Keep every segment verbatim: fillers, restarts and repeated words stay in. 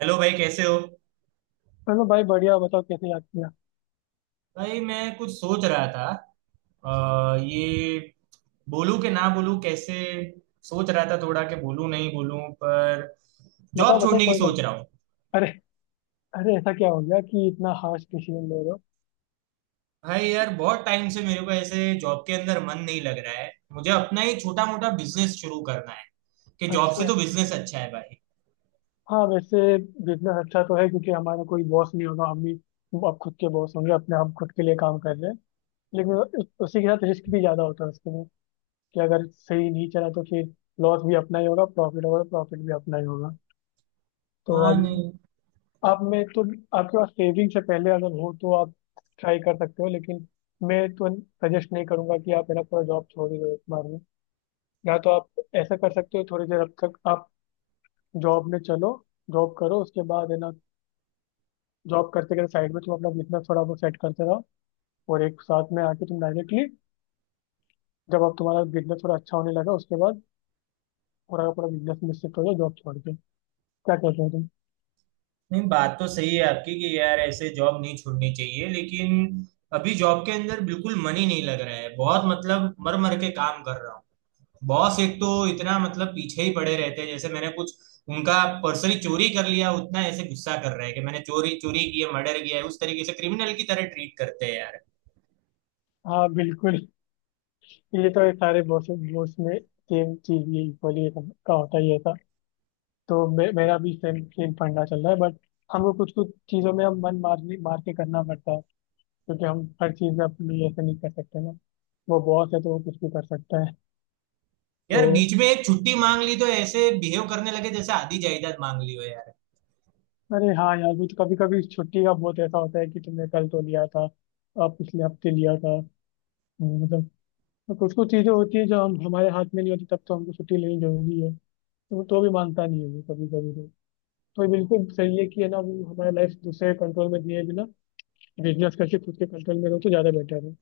Hello भाई, कैसे हो। चलो भाई, बढ़िया। बताओ कैसे याद किया। भाई मैं कुछ सोच रहा था। आ, ये बोलूं कि ना बोलूं, कैसे सोच रहा था थोड़ा कि बोलूं नहीं बोलूं। पर बताओ जॉब बताओ, छोड़ने की कोई बात। सोच रहा हूँ। अरे। अरे ऐसा क्या हो गया कि इतना हार्श डिसीजन ले रहे हो। भाई यार बहुत टाइम से मेरे को ऐसे जॉब के अंदर मन नहीं लग रहा है। मुझे अपना ही छोटा मोटा बिजनेस शुरू करना है कि जॉब से अच्छा। तो बिजनेस अच्छा है भाई। हाँ वैसे बिजनेस अच्छा तो है, क्योंकि हमारा कोई बॉस नहीं होगा, हम ही अब खुद के बॉस होंगे अपने, हम खुद के लिए काम कर रहे हैं। लेकिन उ- उसी के साथ रिस्क भी ज़्यादा होता है उसके में। कि अगर सही नहीं चला तो फिर लॉस भी अपना ही होगा, प्रॉफिट होगा तो प्रॉफिट भी अपना ही होगा। तो हाँ। अब नहीं, आप में तो, आपके पास सेविंग से पहले अगर हो तो आप ट्राई कर सकते हो। लेकिन मैं तो सजेस्ट नहीं करूंगा कि आप मेरा पूरा जॉब छोड़ ही दो एक बार में। या तो आप ऐसा कर सकते हो, थोड़ी देर अब तक आप जॉब में चलो, जॉब करो, उसके बाद है ना, जॉब करते करते साइड में तुम अपना बिजनेस थोड़ा बहुत सेट करते रहो। और एक साथ में आके तुम डायरेक्टली, जब आप तुम्हारा बिजनेस थोड़ा अच्छा होने लगा उसके बाद पूरा का पूरा बिजनेस में शिफ्ट हो जाओ, जॉब छोड़ के। क्या कहते हो तुम। नहीं बात तो सही है आपकी कि यार ऐसे जॉब नहीं छोड़नी चाहिए, लेकिन अभी जॉब के अंदर बिल्कुल मन ही नहीं लग रहा है। बहुत मतलब मर मर के काम कर रहा हूँ। बॉस एक तो इतना मतलब पीछे ही पड़े रहते हैं जैसे मैंने कुछ उनका पर्स ही चोरी कर लिया। उतना ऐसे गुस्सा कर रहे हैं कि मैंने चोरी चोरी की है, मर्डर किया है। उस तरीके से क्रिमिनल की तरह ट्रीट करते हैं यार। हाँ बिल्कुल। ये तो ये सारे बॉस बॉस में सेम चीज, ये इक्वली का होता ही है ऐसा। तो मे, मेरा भी सेम सेम फंडा चल रहा है, बट हमको कुछ कुछ चीजों में हम मन मार मार के करना पड़ता है, क्योंकि हम हर चीज़ अपने लिए ऐसे नहीं कर सकते ना। वो बॉस है तो वो कुछ भी कर सकता है। तो यार बीच में एक छुट्टी मांग ली तो ऐसे बिहेव करने लगे जैसे आधी जायदाद मांग ली हो यार। अरे हाँ यार, भी तो कभी कभी छुट्टी का बहुत ऐसा होता है कि तुमने कल तो लिया था, अब पिछले हफ्ते लिया था। हम्म, मतलब, तो कुछ कुछ चीज़ें होती है जो हम हमारे हाथ में नहीं होती, तब तो हमको छुट्टी लेनी जरूरी है। तो वो तो भी मानता नहीं है वो, कभी कभी तो। तो ये बिल्कुल सही है कि है ना, वो हमारा लाइफ दूसरे कंट्रोल में दिए बिना बिजनेस करके खुद के कंट्रोल में रहो तो ज़्यादा बेटर है।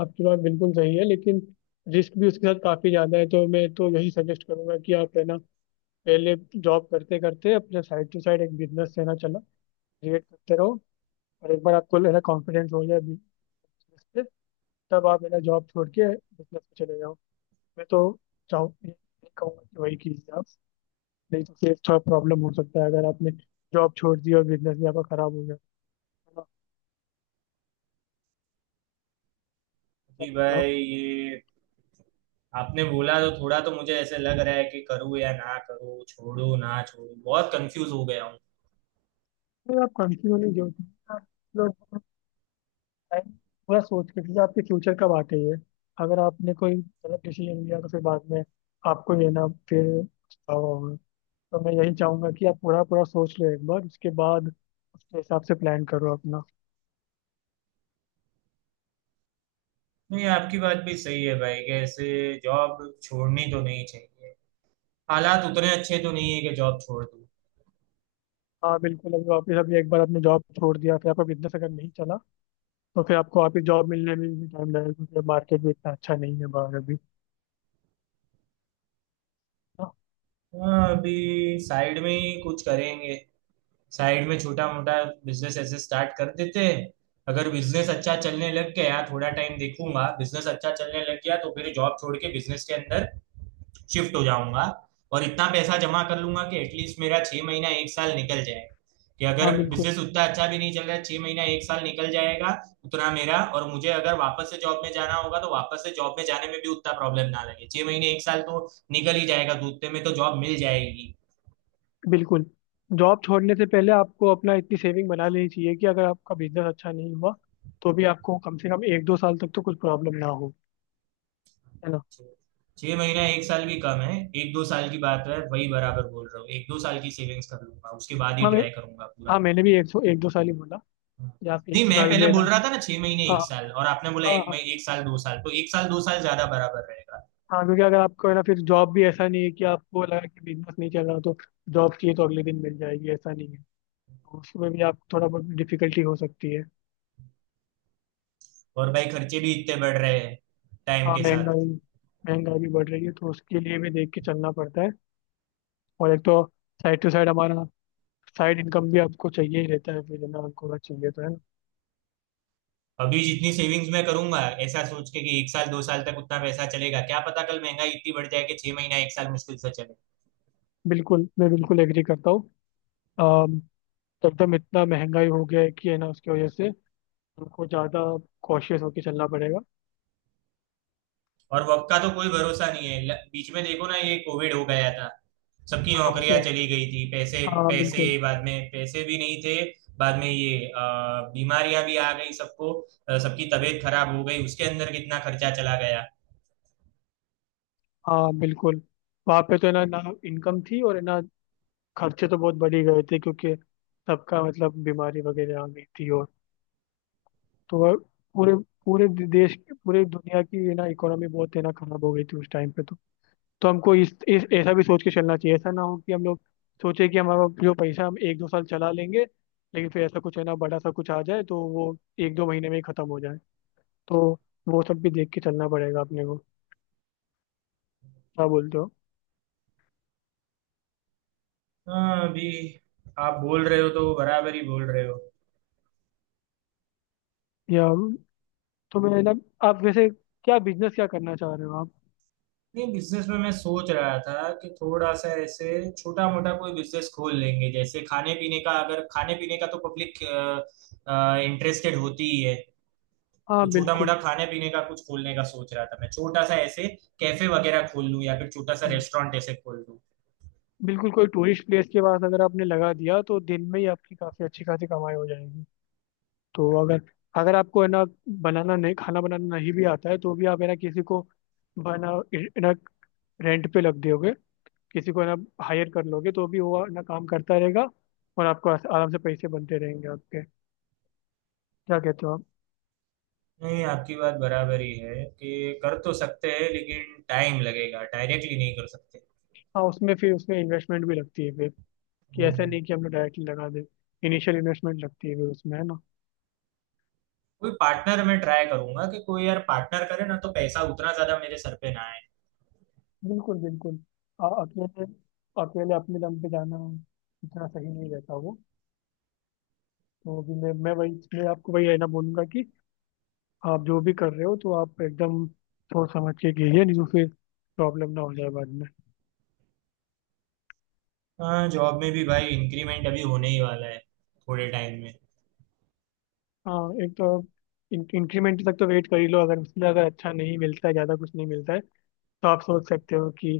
आपकी बात बिल्कुल सही है, लेकिन रिस्क भी उसके साथ काफ़ी ज़्यादा है। तो मैं तो यही सजेस्ट करूंगा कि आप, है ना, पहले जॉब करते करते अपने साइड टू साइड एक बिजनेस लेना चला, क्रिएट करते रहो। और एक बार आपको लेना कॉन्फिडेंस हो जाए बिजनेस पे, तब आप मेरा जॉब छोड़ के बिजनेस पे चले जाओ। मैं तो चाहूँ ये ये कहूंगा कि वही कीजिए आप। नहीं तो फिर थोड़ा प्रॉब्लम हो सकता है, अगर आपने जॉब छोड़ दी और बिजनेस भी आपका खराब हो गया। है ना? क्या जी कहते हो आप? भाई, ये आपने बोला तो थोड़ा तो मुझे ऐसे लग रहा है कि करूँ या ना करूँ, छोड़ू ना छोड़ू, बहुत कंफ्यूज हो गया हूँ। तो आप कंटिन्यू नहीं, जो आप लोग टाइम पूरा सोच के कीजिए, आपके फ्यूचर कब आके ही है। अगर आपने कोई गलत डिसीजन लिया तो फिर बाद में आपको ये ना फिर पछतावा होगा। तो मैं यही चाहूंगा कि आप पूरा पूरा सोच लो एक बार, उसके बाद उसके हिसाब से प्लान करो अपना। नहीं, आपकी बात भी सही है भाई कि ऐसे जॉब छोड़नी तो नहीं चाहिए। हालात उतने अच्छे तो नहीं है कि जॉब छोड़ दूं। हाँ बिल्कुल। अभी वापस, अभी एक बार आपने जॉब छोड़ दिया फिर आपका बिजनेस अगर नहीं चला, तो फिर आपको वापस जॉब मिलने में भी टाइम लगेगा, क्योंकि मार्केट भी इतना अच्छा नहीं है बाहर अभी। हाँ। हाँ, अभी साइड में ही कुछ करेंगे। साइड में छोटा मोटा बिजनेस ऐसे स्टार्ट कर देते हैं। अगर बिजनेस अच्छा चलने लग गया, थोड़ा टाइम देखूंगा, बिजनेस अच्छा चलने लग गया तो फिर जॉब छोड़ के बिजनेस के अंदर शिफ्ट हो जाऊंगा। और इतना पैसा जमा कर लूंगा कि एटलीस्ट मेरा छह महीना एक साल निकल जाए। कि अगर हाँ, बिल्कुल। बिजनेस उतना अच्छा भी नहीं चल रहा है, छह महीना एक साल निकल जाएगा। उतना मेरा, और मुझे अगर वापस से जॉब में जाना होगा तो वापस से जॉब में जाने में भी उतना प्रॉब्लम ना लगे। छह महीने एक साल तो निकल ही जाएगा तो उतने में तो जॉब मिल जाएगी। बिल्कुल। जॉब छोड़ने से पहले आपको अपना इतनी सेविंग बना लेनी चाहिए कि अगर आपका बिजनेस अच्छा नहीं हुआ तो भी आपको कम से कम एक दो साल तक तो कुछ प्रॉब्लम ना हो। है ना। छह महीना एक साल भी कम है। एक दो साल की बात है वही बराबर बोल रहा हूँ। एक दो साल की सेविंग्स कर लूंगा उसके बाद ही हाँ मैं, ट्राई करूंगा हाँ पूरा। मैंने भी एक, सौ- एक दो साल ही बोला। या आप एक नहीं दो मैं साल पहले में बोल ना। रहा था ना छह महीने हाँ। एक साल, और आपने बोला एक हाँ। महीने एक साल दो साल, तो एक साल दो साल ज्यादा बराबर रहेगा। हाँ, क्योंकि अगर आपको है ना, फिर जॉब भी ऐसा नहीं है कि आपको लगा कि बिजनेस नहीं चल रहा तो जॉब चाहिए तो अगले दिन मिल जाएगी, ऐसा नहीं है। तो उसमें भी आप थोड़ा बहुत डिफिकल्टी हो सकती है। और भाई खर्चे भी इतने बढ़ रहे हैं टाइम हाँ के साथ। महंगाई, महंगाई भी बढ़ रही है तो उसके लिए भी देख के चलना पड़ता है। और एक तो साइड टू साइड हमारा साइड इनकम भी आपको चाहिए ही रहता है, फिर है ना, आपको अगर चाहिए तो, है ना। अभी जितनी सेविंग्स मैं करूंगा, ऐसा सोच के कि एक साल दो साल तक उतना पैसा चलेगा, क्या पता कल महंगाई इतनी बढ़ जाए कि छह महीना एक साल मुश्किल से चले। बिल्कुल, मैं बिल्कुल एग्री करता हूँ। अम, तो एकदम इतना महंगाई हो गया है कि, है ना, उसकी वजह से हमको ज़्यादा कॉशियस होकर चलना पड़ेगा। और वर्क का तो कोई भरोसा नहीं है। ल- बीच में देखो ना, ये कोविड हो गया था। सबकी हाँ उसी, नौकरियां चली गई थी, पैसे हाँ पैसे, बिल्कुल। बाद में पैसे भी नहीं थे। बाद में ये अ, बीमारियां भी आ गई सबको। अ, सबकी तबीयत खराब हो गई, उसके अंदर कितना खर्चा चला गया। हाँ बिल्कुल। वहाँ पे तो है ना, ना इनकम थी और, है ना, खर्चे तो बहुत बढ़ ही गए थे, क्योंकि सबका मतलब बीमारी वगैरह आ गई थी। और तो वह पूरे, पूरे देश, पूरे दुनिया की, है ना, इकोनॉमी बहुत, है ना, खराब हो गई थी उस टाइम पे तो। तो हमको इस, इस ऐसा भी सोच के चलना चाहिए, ऐसा ना हो कि हम लोग सोचे कि हमारा जो पैसा हम एक दो साल चला लेंगे, लेकिन फिर ऐसा कुछ, है ना, बड़ा सा कुछ आ जाए तो वो एक दो महीने में ही खत्म हो जाए। तो वो सब भी देख के चलना पड़ेगा अपने को। क्या बोलते हो। हाँ अभी आप बोल रहे हो तो बराबर ही बोल रहे हो। या तो मैं ना, आप वैसे क्या बिजनेस, क्या करना चाह रहे हो आप। नहीं बिजनेस में मैं सोच रहा था कि थोड़ा सा ऐसे छोटा मोटा कोई बिजनेस खोल लेंगे, जैसे खाने पीने का। अगर खाने पीने का तो पब्लिक इंटरेस्टेड होती ही है। हाँ तो छोटा बिल्कुल। मोटा खाने पीने का कुछ खोलने का सोच रहा था मैं, छोटा सा ऐसे कैफे वगैरह खोल लूं या फिर छोटा सा हम्म, रेस्टोरेंट ऐसे खोल लूं। बिल्कुल कोई टूरिस्ट प्लेस के पास अगर आपने लगा दिया तो दिन में ही आपकी काफ़ी अच्छी खासी कमाई हो जाएगी। तो अगर, अगर आपको है ना बनाना नहीं, खाना बनाना नहीं भी आता है तो भी आप, है ना, किसी को बना, है ना, रेंट पे लग दोगे, किसी को, है ना, हायर कर लोगे तो भी वो, है ना, काम करता रहेगा। और आपको आस- आराम से पैसे बनते रहेंगे आपके। क्या कहते हो आप। नहीं आपकी बात बराबर ही है कि कर तो सकते हैं लेकिन टाइम लगेगा डायरेक्टली नहीं कर सकते हाँ, उसमें फिर उसमें इन्वेस्टमेंट भी लगती है फिर, कि ऐसा हम्म। नहीं कि हम लोग डायरेक्टली लगा दें। इनिशियल इन्वेस्टमेंट लगती है फिर उसमें, है ना। कोई पार्टनर मैं ट्राई करूंगा कि कोई यार पार्टनर करे ना तो पैसा उतना ज्यादा मेरे सर पे ना आए। बिल्कुल बिल्कुल। आ, अकेले, अकेले अपने दम पे जाना इतना सही नहीं रहता वो। तो भी मैं मैं वही मैं आपको वही, है ना, बोलूंगा कि आप जो भी कर रहे हो तो आप एकदम सोच समझ के कीजिए, नहीं तो फिर प्रॉब्लम ना हो जाए बाद में। हाँ जॉब में भी भाई इंक्रीमेंट अभी होने ही वाला है थोड़े टाइम में। हाँ एक तो आप इन, इंक्रीमेंट तक तो वेट कर ही लो। अगर उसमें अगर अच्छा नहीं मिलता है, ज़्यादा कुछ नहीं मिलता है तो आप सोच सकते हो कि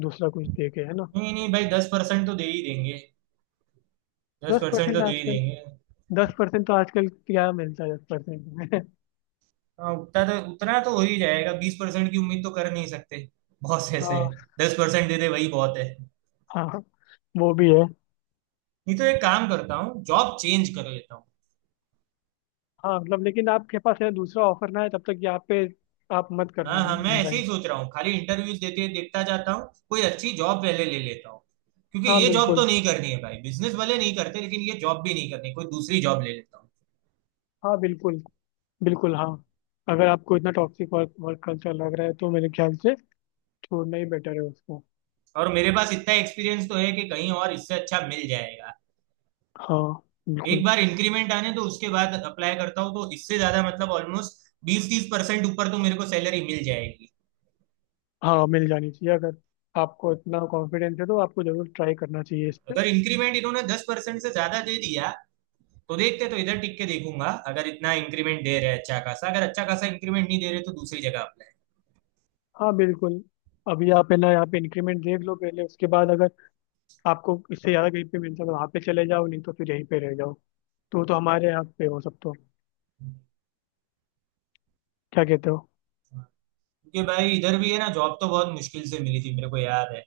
दूसरा कुछ देखे, है ना। नहीं नहीं भाई, दस परसेंट तो दे ही देंगे। दस दस परसेंट परसेंट तो दे ही आजकल, देंगे। दस परसेंट तो आजकल क्या मिलता है, दस परसेंट में हाँ उतना तो, उतना तो हो ही जाएगा। बीस परसेंट की उम्मीद तो कर नहीं सकते। बहुत ऐसे है। हाँ। दस परसेंट दे दे वही बहुत है। हाँ वो भी है। नहीं तो एक काम करता हूँ, जॉब चेंज कर लेता हूँ। हाँ मतलब, लेकिन आपके पास है दूसरा ऑफर ना है तब तक यहाँ पे आप मत हाँ करना हाँ, मैं ऐसे रिजाइन। ही सोच रहा हूँ। खाली इंटरव्यूज देते देखता जाता हूँ, कोई अच्छी जॉब पहले ले लेता हूँ। क्योंकि हाँ ये जॉब तो बिल्कुल। नहीं करनी है भाई। बिजनेस वाले नहीं करते लेकिन ये जॉब भी नहीं करनी, कोई दूसरी जॉब ले लेता हूँ। हाँ बिल्कुल। बिल्कुल हाँ। अगर आपको इतना टॉक्सिक वर्क वर्क कल्चर लग रहा है तो मेरे ख्याल से छोड़ना ही बेटर है उसको। और मेरे पास इतना एक्सपीरियंस तो है कि कहीं और इससे अच्छा मिल जाएगा। हाँ। एक बिल्कुल। बार इंक्रीमेंट आने तो उसके बाद अप्लाई करता हूँ तो इससे ज्यादा मतलब ऑलमोस्ट बीस तीस परसेंट ऊपर तो मेरे को सैलरी मिल जाएगी। हाँ मिल जानी चाहिए। अगर आपको इतना कॉन्फिडेंस है तो आपको जरूर ट्राई करना चाहिए इस पे। अगर इंक्रीमेंट इन्होंने दस परसेंट से ज्यादा दे दिया तो देखते, तो इधर टिक के देखूंगा। अगर इतना इंक्रीमेंट दे रहे हैं अच्छा खासा, अगर अच्छा खासा इंक्रीमेंट नहीं दे रहे तो दूसरी जगह अप्लाई। हाँ बिल्कुल। अभी आप, है ना, यहाँ पे इंक्रीमेंट देख लो पहले, उसके बाद अगर आपको इससे ज़्यादा कहीं पे मिल सके वहाँ पे चले जाओ, नहीं तो फिर यहीं पे रह जाओ। तो तो हमारे यहाँ पे हो सब तो। क्या कहते हो। क्योंकि भाई इधर भी है ना, जॉब तो बहुत मुश्किल से मिली थी मेरे को याद है।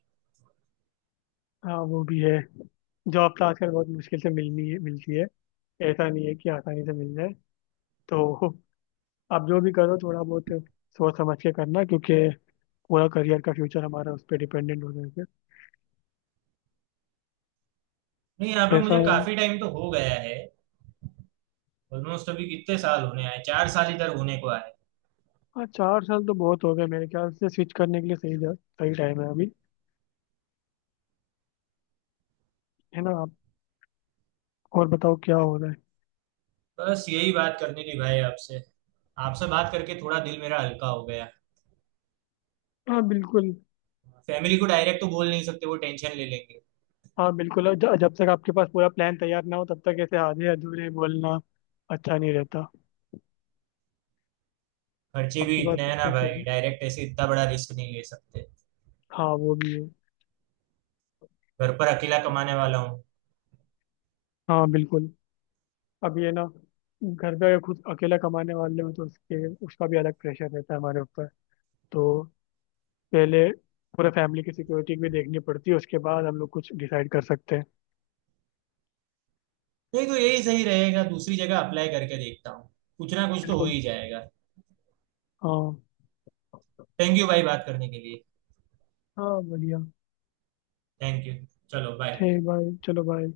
हाँ वो भी है। जॉब तो आजकल बहुत मुश्किल से मिलनी है, मिलती है, ऐसा नहीं है कि आसानी से मिल जाए। तो आप जो भी करो थोड़ा बहुत सोच समझ के करना, क्योंकि पूरा करियर का फ्यूचर हमारा उस पर डिपेंडेंट हो गया। नहीं, यहाँ पे है ऐसा। मुझे काफी टाइम तो हो गया है। ऑलमोस्ट अभी कितने साल होने आए, चार साल इधर होने को आए। हाँ चार साल तो बहुत हो गए मेरे ख्याल से, स्विच करने के लिए सही सही टाइम है अभी। है ना आप। और बताओ क्या हो रहा है। बस यही बात करनी थी भाई आपसे। आपसे बात करके थोड़ा दिल मेरा हल्का हो गया। हाँ बिल्कुल। फैमिली को डायरेक्ट तो बोल नहीं सकते, वो टेंशन ले लेंगे। हाँ बिल्कुल और ज- जब तक आपके पास पूरा प्लान तैयार ना हो तब तक ऐसे आधे अधूरे बोलना अच्छा नहीं रहता। खर्चे भी आपकी बात इतने हैं ना बिल्कुल सही भाई, है। डायरेक्ट ऐसे इतना बड़ा रिस्क नहीं ले सकते। हाँ वो भी है। घर पर अकेला कमाने वाला हूँ। हाँ बिल्कुल। अब ये ना, घर पे अगर खुद अकेला कमाने वाले हो तो उसके उसका भी अलग प्रेशर रहता है हमारे ऊपर। तो पहले पूरा फैमिली की सिक्योरिटी भी देखनी पड़ती है, उसके बाद हम लोग कुछ डिसाइड कर सकते हैं। नहीं तो यही सही रहेगा, दूसरी जगह अप्लाई करके देखता हूँ। कुछ ना कुछ तो हो बिल्कुल। ही जाएगा। हाँ। थैंक यू भाई बात करने के लिए। हाँ बढ़िया। Thank you. चलो बाय। ठीक भाई, चलो भाई।